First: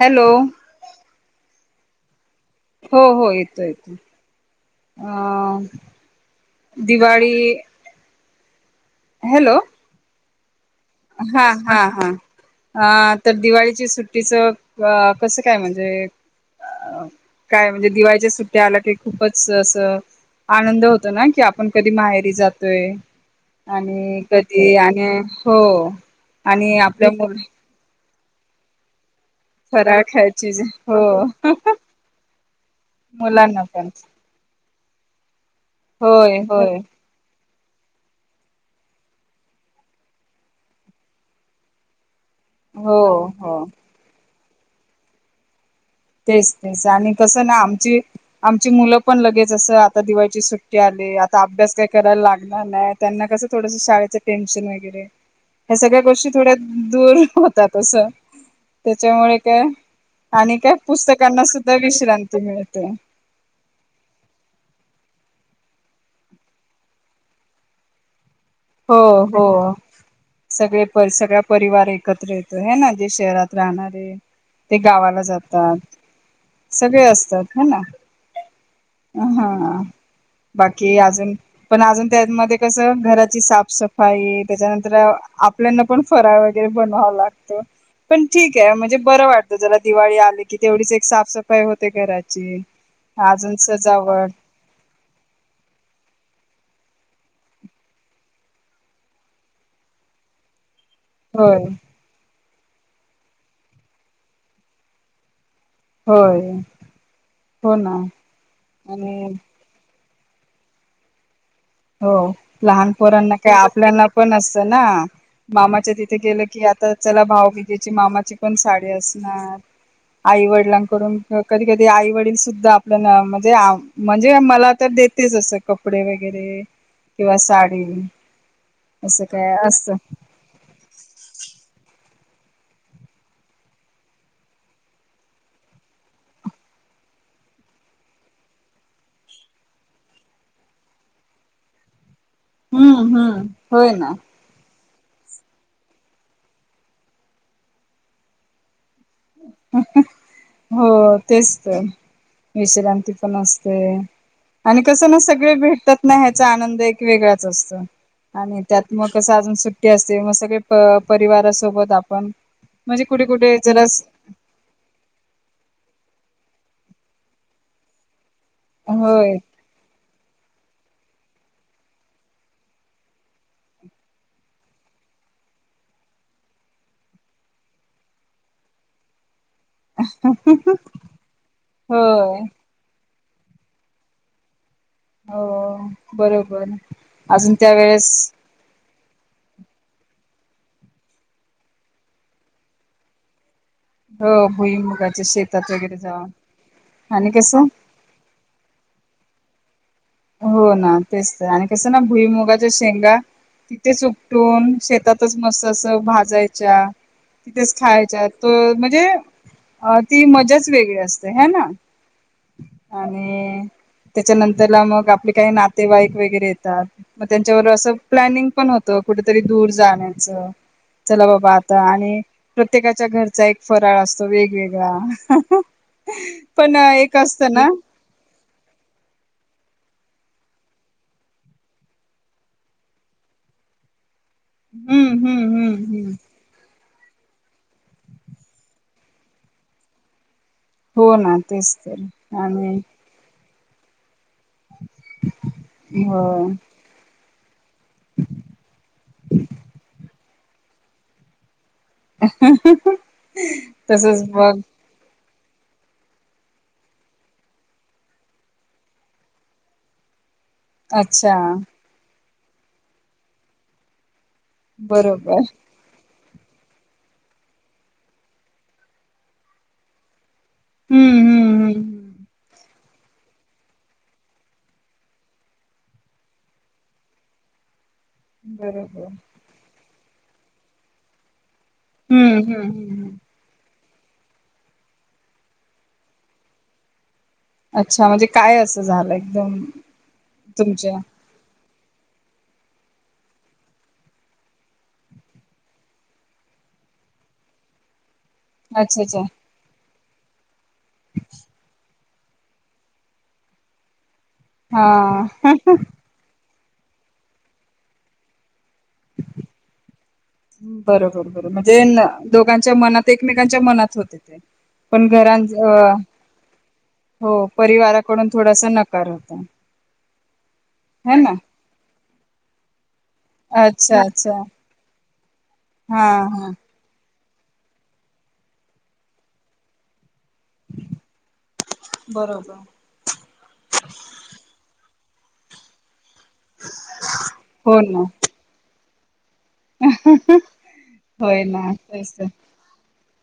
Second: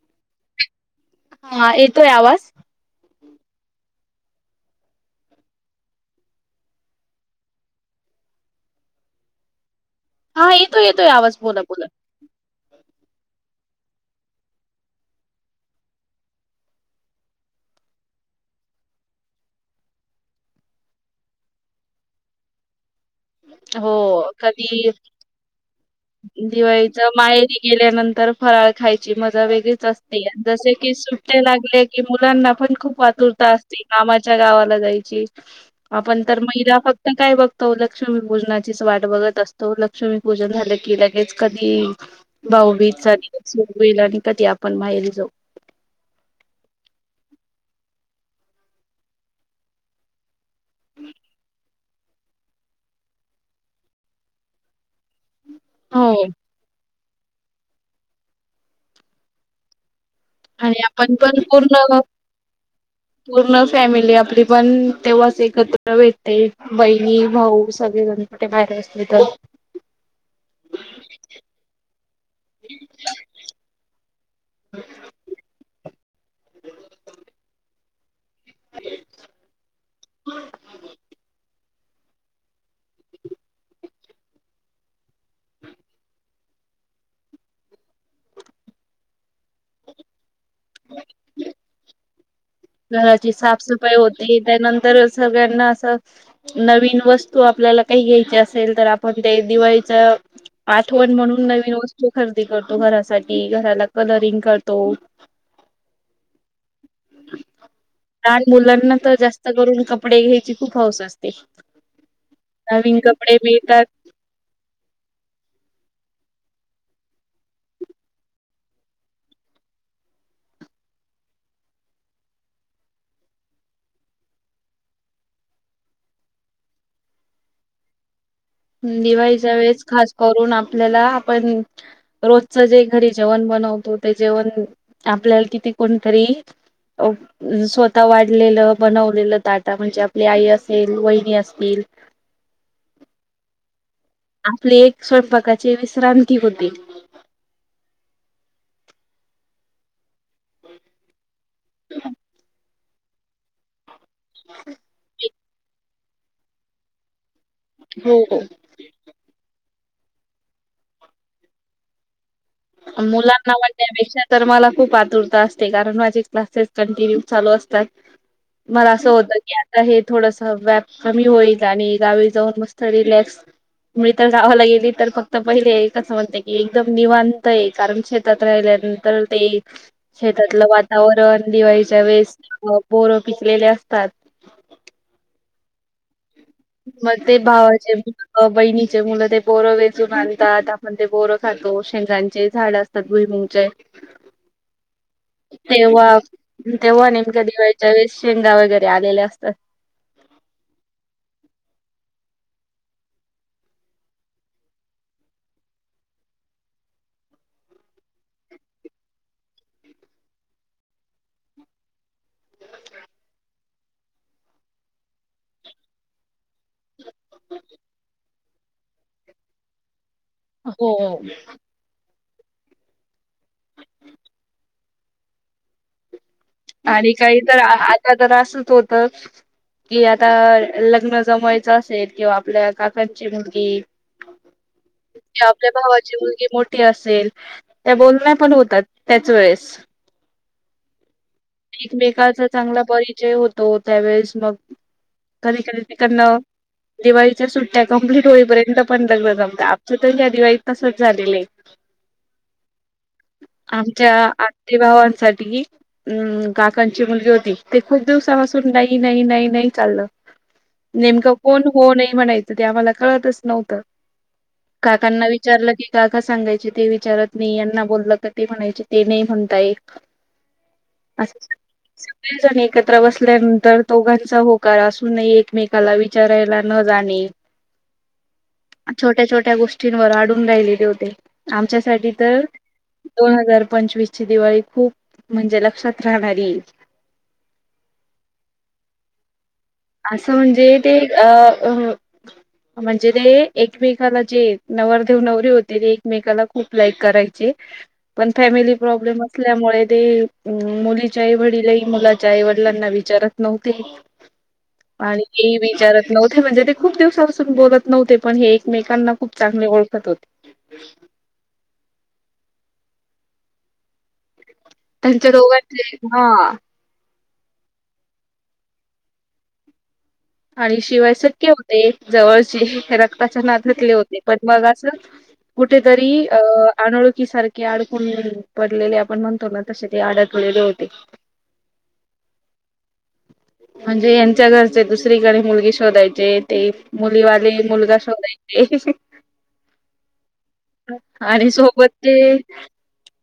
Hello हा येतोय, आवाज हो हो येतोय, अ दिवाळी हॅलो हा आई येतोय, येतोय आवाज हा बोला हा बोला, हा अ तर दिवाळीच्या सुट्टीच कसं काय म्हणजे अ काय म्हणजे दिवाळीच्या सुट्टी आल्या की, खूपच असं आनंद होतो. ना की आपण कधी माहेरी जातोय. आणि कधी आणि आणि दिवाळीच्या आपल्या मुल माहेरी गेल्या नंतर फराळ खाय मजा वेगळीच फराळ असते. खायची जसं की हो सुट्टे लागले की, मुलांना पण खूप आतुरता मुलांना असते. पण आमाच्या गावात ला जायची. आपण होय तर होय महिला फक्त काय बघ, तोलक लक्ष्मी पूजनाचीच वाट बघत असतो. लक्ष्मी पूजन झालं की लगेच कधी हो भाऊबीजचा दिवस हो उगवेल, आणि कधी आपण पण माहेरी जाऊ तेच तेच आणि कसं ना, आमची आमची मुलं पण लगेच असं आता दिवाळीची सुट्टी आले आता अभ्यास काय करायला लागणार नाही. त्यांना कसं थोडस शाळेचं टेनशन वगैरे ह्या सगळ्या हो गोष्टी थोड्या दूर होतात तस त्याच्यामुळे काय आणि काय? आपण पुस्तकांना सुद्धा पूर्ण, विश्रांती मिळते पूर्ण फॅमिली आपली पण तेव्हा एकत्र भेटते बहिणी भाऊ सगळी जणी हो हो, सगळे पर सगळा परिवार एकत्र येतो हे ना जे शहरात राहणारे ते गावाला जातात. सगळे असतात ह ना. हा बाकी अजून पण अजून त्यातमध्ये कस घरात ची साफ सफाई त्याच्यानंतर आपल्याना पण फराळ वगैरे बनवाव लागत, पण ठीक आहे म्हणजे बर वाटत जरा दिवाळी आली की तेवढीच एक साफ सफाई होते घरात घराची साफसफाई होती त्यानंतर सगळ्यांना असं नवीन वस्तू आपल्याला काही घ्यायची असेल तर आपण ते दिवाळीचा आठवण म्हणून होय नवीन वस्तू खर करतो घरासाठी घराला कलरिंग करतो होय. हो ना लहान मुलांना त आणि जास्त करून कपडे घ्यायची खूप हौस असते. हो नवीन लहानपोरांना कपडे काय मिळतात आपल्याना पण असत ना मामाच्या तिथ गेलं की आता चला भाऊबीजेची मामाची पण साडी असणार आई वडिलांकडून कधी कधी आई वडील सुद्धा आपल्याला म्हणजे म्हणजे मला तर देतेच असं कपडे वगैरे किंवा साडी हुं असं दिवाळीच्या काय वेळेस असत खास करून आपल्याला आपण रोजचं जे घरी जेवण बनवतो ते जेवण आपल्याला किती कोणतरी अ स्वतः वाढलेलं बनवलेलं ताट म्हणजे आपली आई असेल वहिनी असतील हम्म हम्म होय ना. आपली एक स्वयंपाकाची विश्रांती होते. हो तेच तर विश्रांती पण असते आणि कसं न असं भेटत नाही ह्याचा आनंद एक वगळाच. असत हो हो. आणि त्यात मग कसं अजून सुट ती असते, मग सगळे प परिवारा सोबत आपण म्हणजे कुठे मुलांना कुठे जरास म्हणण्यापेक्षा तर मला खूप आतुरता असते. कारण माझे क्लासेस कंटिन्यू चालू असतात. मला असं होत होय की, आता हे थोडस व्याप कमी होईल आणि गावी जाऊन मस्त रिलॅक्स. मी तर गावाला गेली तर फक्त पहिले एकच म्हणते की एकदम निवांत होतय. कारण शेतात राहिल्यानंतर ते शेतातलं वातावरण दिवाळीच्या वेळेस होय पोरं पिकलेले असतात. हो बरोबर म ते अजून त्या भावाचे वेळेस अ बहिणी ते मूल ते बोरं वेचून आणतात. आपण ते बोरं खातो. शेंगांचे झाड असतात. भुईमुगचे हो भुईमुगाच्या शेतात वगैरे तेव्हा जाऊन तेव्हा आणि नेमक्या कसं दिवाळीच्या वेळेस शेंगा वगैरे आलेल्या अस तर हो ना तेच तर आणि कसं ना भुईमुगाच्या शेंगा तिथेच उपटून शेतातच मस्त अस भाजायच्या तिथेच खायच्या तो म्हणजे अ ती मजाच वेगळी असते. हे ना आणि त्याच्या नंतरला मग आपले काही नातेवाईक वगैरे येतात मग त्यांच्यावर अस प्लनिंग पण होत कुठेतरी दूर जाण हो. चला बाबा आता आणि प्रत्येकाच्या घरचा एक फराळ असतो वेगवेगळा अहह ह पण आणि एक. काही असतं तर ना आ आता तर असच होत. कि आता लग्न जमवायचं असेल किंवा आपल्या काकांची मुलगी हम्म हम्म आपल्या हम्म हम्म भावाची मुलगी मोठ ते असेल ते बोलणे पण होतात त्याच वेळेस. हो ना. तेच तर एकमेकाच आणि चांगल परिचय होत. तो त्यावेळेस. मग कधी कधी तिकड हो न दिवाळीच्या सुट्ट्या कंप्लीट होईपर्यंत पण लग्न जमत आमच्या पण ह्या दिवाळीत तसच झालेलंय. अहह तसच बघ. तु ये. अमम काकांची मुलगी होती. ते खूप दिवसापासून नाही नाही नाही नाही चाललं नेमकं अच्छा कोण हो नाही म्हणेयत तर ते आम्हाला कळतच नव्हतं. काकांना बरोबर विचारलं की काक का सांगायचे ते विचारत नाही यांना बोललं का ते म्हणायचे ते नाही म्हणताय हम्म अस हम्म हम्म हम्म. सगळीजणे एकत्र बसल्यानंतर दोघांचा होकार असून एकमेकाला विचारायला न जाणे बरोबर छोट्या छोट्या गोष्ट ं तीनवार अडून राहिलेले होते आमच्यासाठी हम्म तर हम्म हम्म हम्म. दोन हजार पंचवीसची दिवाळी खूप म्हणजे ल सत्रा वारी अच्छा म्हणजे काय असं झालं एकदम असं म्हणजे ते तुमच्या अ अ म्हणजे ते एकमेकाला जे नवर देेव नवरी होते ते एकमेकाला खूप लाईक करायचे पण फॅमिली अच्छा अच्छा प्रॉब्लेम असल्यामुळे ते- मुलीचे आई वडीलही मुलाच्या आईवडिलांना विचारत नव्हते हा आणि विचारत नव्हते म्हणजे ते खूप दिवसापासून बोलत नव्हते पण हे बरोबर बरोबर [unintelligible] म्हणजे न- दोघांच्या मनात एकमेकांच्या मनात होते ते पण त्यांच्या घरां डोळ्यात अ, हा हो परिवाराकडून थोडासा नकार होता आणि शिवाय है ना सख्खे होते जवळची [unintelligible] त्याच्या नात्यातले अच्छा होते पण अच्छा मग असं हा कुठेतरी हा अनोळखी सारखे अडकून पडलेले आपण म्हणतो ना तसे ते आड [unintelligible] बरोबर म्हणजे यांच्या घरचे दुस [unintelligible] ते मुलीवाले हो मुलगा ना शोधायचे होय आणि ना तेच सोबतचे तर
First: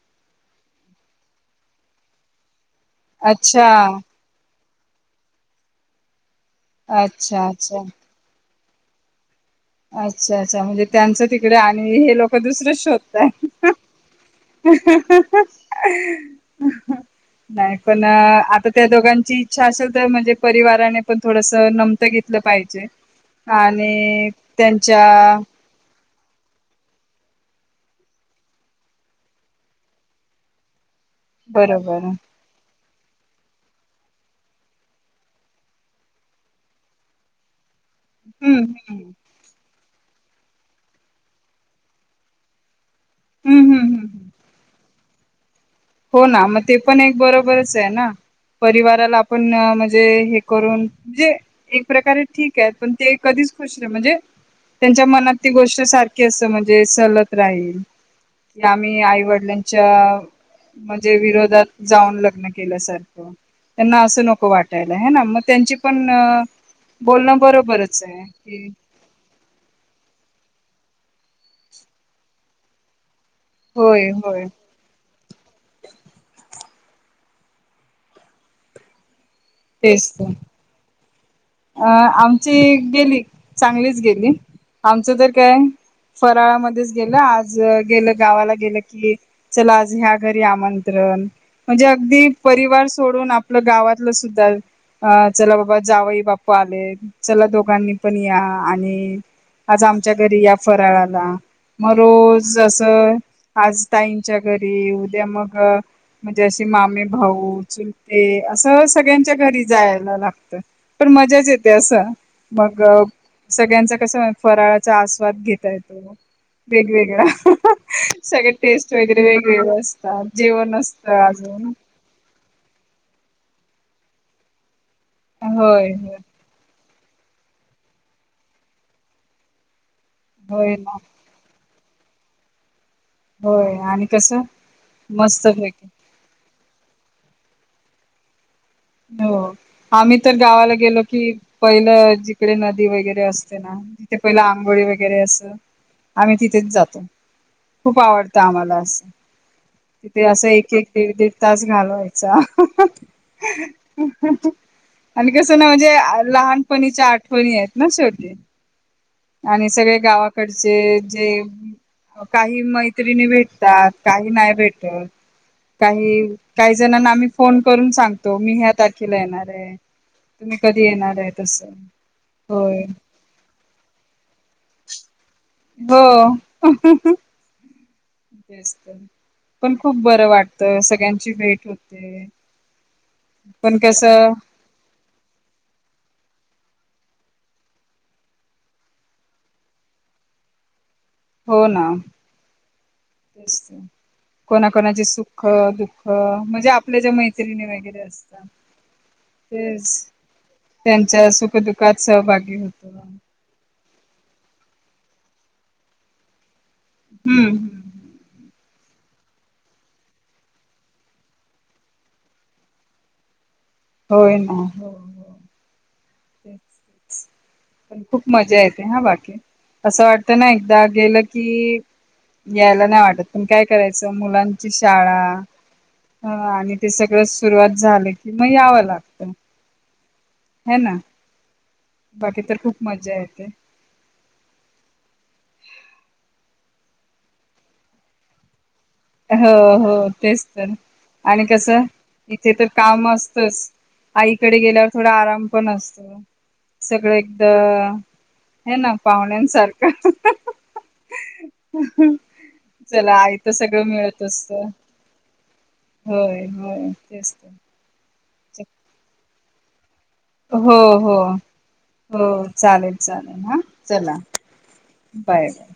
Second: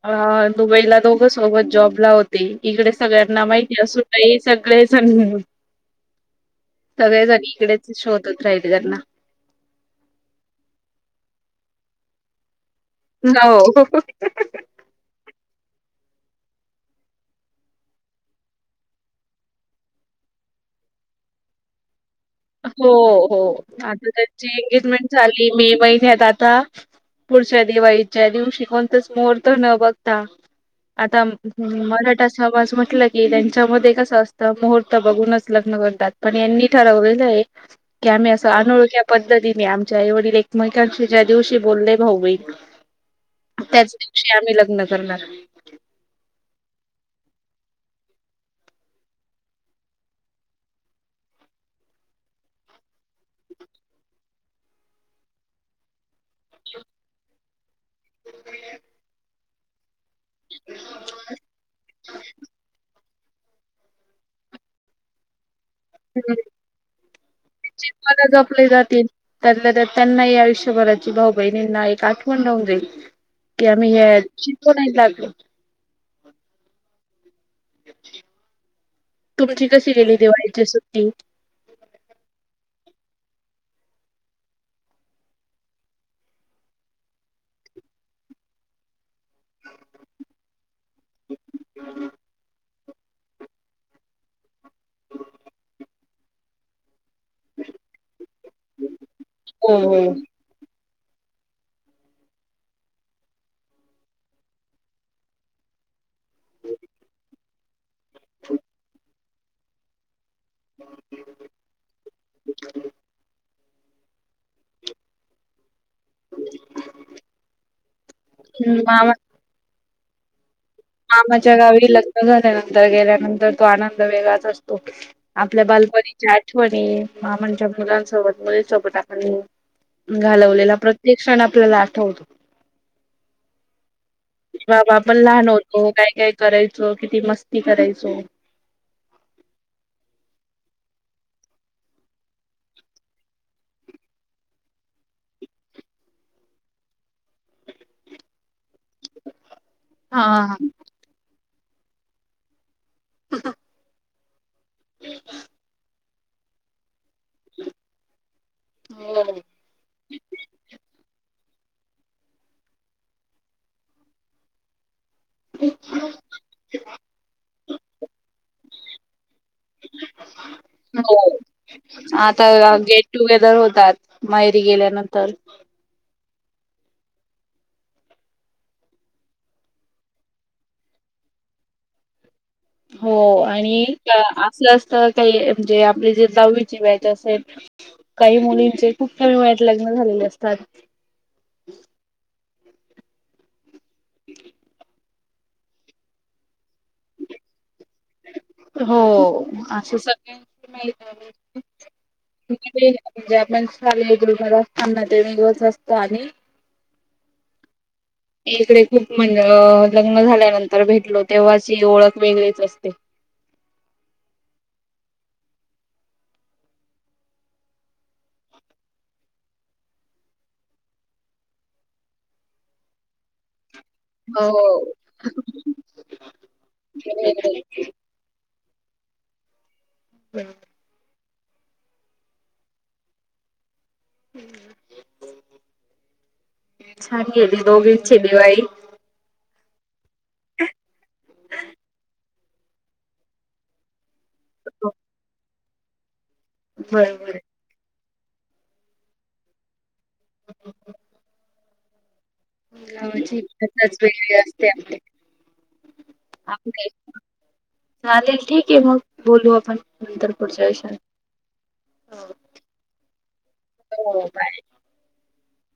ह दुबईला दोघं सोबत जॉब ला होती इकडे सगळ्यांना अच्छा माहिती असून [unintelligible] [unintelligible] सगळेजण अच्छा अच्छा इकडेच शोधत [unintelligible] [unintelligible] अच्छा [unintelligible] त्यांचं तिकडे आणि हे लोक दुसरं हो. [unintelligible] नाही पण--आता त्या दोघांची इच्छा असेल तर म्हणजे परिवाराने पण थोडस नम हो हो. त्यांच्या [unintelligible] आता पुढच्या दिवाळीच्या दिवशी कोणताच मुहूर्त न बघता आता बरोबर मराठा समाज [unintelligible] त्यांच्या मधे कस असतं मुहूर्त बघूनच लग्न करतात, पण यांनी ठरवले नाही. की आम्ही असं हम्म हम्म अनोळख्या पद्धतीने आमच्या ते आहे वडील एकमेकांशी ज्या दिवशी [unintelligible] हम्म हम्म त्याच हम्म हम्म. दिवशी आम्ही लग्न करणार हो ना मग ते पण एक बरोबरच आहे. ना परिवाराला आपण ना म्हणजे, हे करून जे एक प्रकारे ठीक आहे. पण ते कधीच खुश म्हणजे, त्यांच्या मनात ती गोष्ट सारखी अस म्हणजे, सलत राहील की आम्ही आईवडिलांच्या ह [unintelligible] म्हणजे विरोधात जाऊन लग्न केल्यासारखं, त्यांना असं नको वाटायला ह ना मग त्यांची पण ते बोलणं बरोबरच बरे आहे हाय [unintelligible] जपली की जातील त्या त्यांना आयष आयुष्यभराची भाऊ बहिणींना एक आठवण राहूदे. कि आम्ही होय हे होय शिको नाही लागलो. [unintelligible] तुमची कशी गेली दिवाळीची सुट्टी? अं आमची गेली चांगलीच गेली, आमचं तर काय फराळामध्येच गेलं आज गेलं गावाला गेलं की चला आज ह्या घरी आमंत्रण म्हणजे अगदी परिवार सो सोडून आपलं गावातलं सुद्धा, चला बाबा जावई बाप पालेत. चला दोघांनी पण या, आणि हो आज हो. आमच्या घरी या फराळात. ला मग रोज असं आज ताईंच्या घरी उद्या मग म्हणजे अशी मामी भाऊ [inaudible] ते असं सगळ्यांच्या च्या घरी जाय लाग त. मजाच येते असं मग सगळ्यांच कस फराळाचा आस्वाद घेतायेत वेगवेगळं सगळं ह ह ह टेस्ट वगैरे वेगवेगळं असत. चार जेवन. आमाझ गावी लग्न झाल्या ना नंतर गेल्यानंतर तो आनंद वेगच असतो. ओे आपल्या होय होय बालबणीच्या आठवणी. मा म्हणजच्या मुलांसोबत मुलींसोबत आपण. होय घालवलेला ना प्रत्येक क्षण आपल्याला आ हौत [unintelligible] होय आणि कस मस्त कीना. हो काय काय करायच. किती मस्ती करायचो. हो आम्ही तर गावाला गेलो की, पहिलं जिकडे नदी वगैरे असते ना, तिथे पहिलं आंघोळी वगैरे अस आम्ही तिथेच जातो, खूप आवडतं आम्हाला. हा तिथे असं हा एक एक देवी देव. ताच घालवायचा ह आणि कसं ना म्हणजे लहानपणीच्या आ णी आहेत ना शछवटी हो आणि सगळे गावाकडचे जे काही मैत्रिणी भेटतात काही नाही भेटत काही काही जणना आम्ही फोन करून सांगतो मी ह्या तारखेला येणार आहे तुम्ही कधी हो येणार आहे तस आता होय गेट टुगेदर होतात मायरी गेल्यानंतर ह ह तेस्त पण खूप बरं वाटतं सगळ्यांची भेट होते हो पण आणि कसं असलं असत काही म्हणजे आपले जे जाऊ अस काही मुलींचे खूप कमी वाट लग्न झालेले असतात हो ना तेसत आहे कोणा कोणाचे सुख दुःख दुःख म्हणजे आपल्या ज्या मैत्रिणी वगैरे अस हो असं सगळ्यां त्यांच्या सुखदुःखात सहभागी होतो. माण सांना ते वेगळंच असत आणि हम्म हम्म तिकडे खूप म्हणज लग्न झाल्यानंतर भेटलो तेव्हाची ह ओळख वेगळीच असते होय ना पण खूप मजा येते हा बाकी असं वाटतं ना एकदा गेलं की यायला नाही वाटत पण काय करायच हो मुलांची शाळा आणि ते सगळं वेगळी. सुरुवात झालं की मग याव लागत म्हणजे ह ना बाकी तर खूप मज्जा येते दोघीचे दिवाळी हो हो तेच तर आणि कस इथे तर काम असतच. आईकडे गेल्यावर थोड आराम पण असतो. सगळं बरोबर एकदा हे ना पाहुण्यांसारखं जी ह् हम चला आहेय त सगळ वेगळे असते आपली होय, आपले होय तेच तर चालेल ठीक आहे. मग बोलू आपण, नंतर पुढच्या हो विषयावर. हो हो चालेल चालेल, हा हो चला हो बाय. Bye bye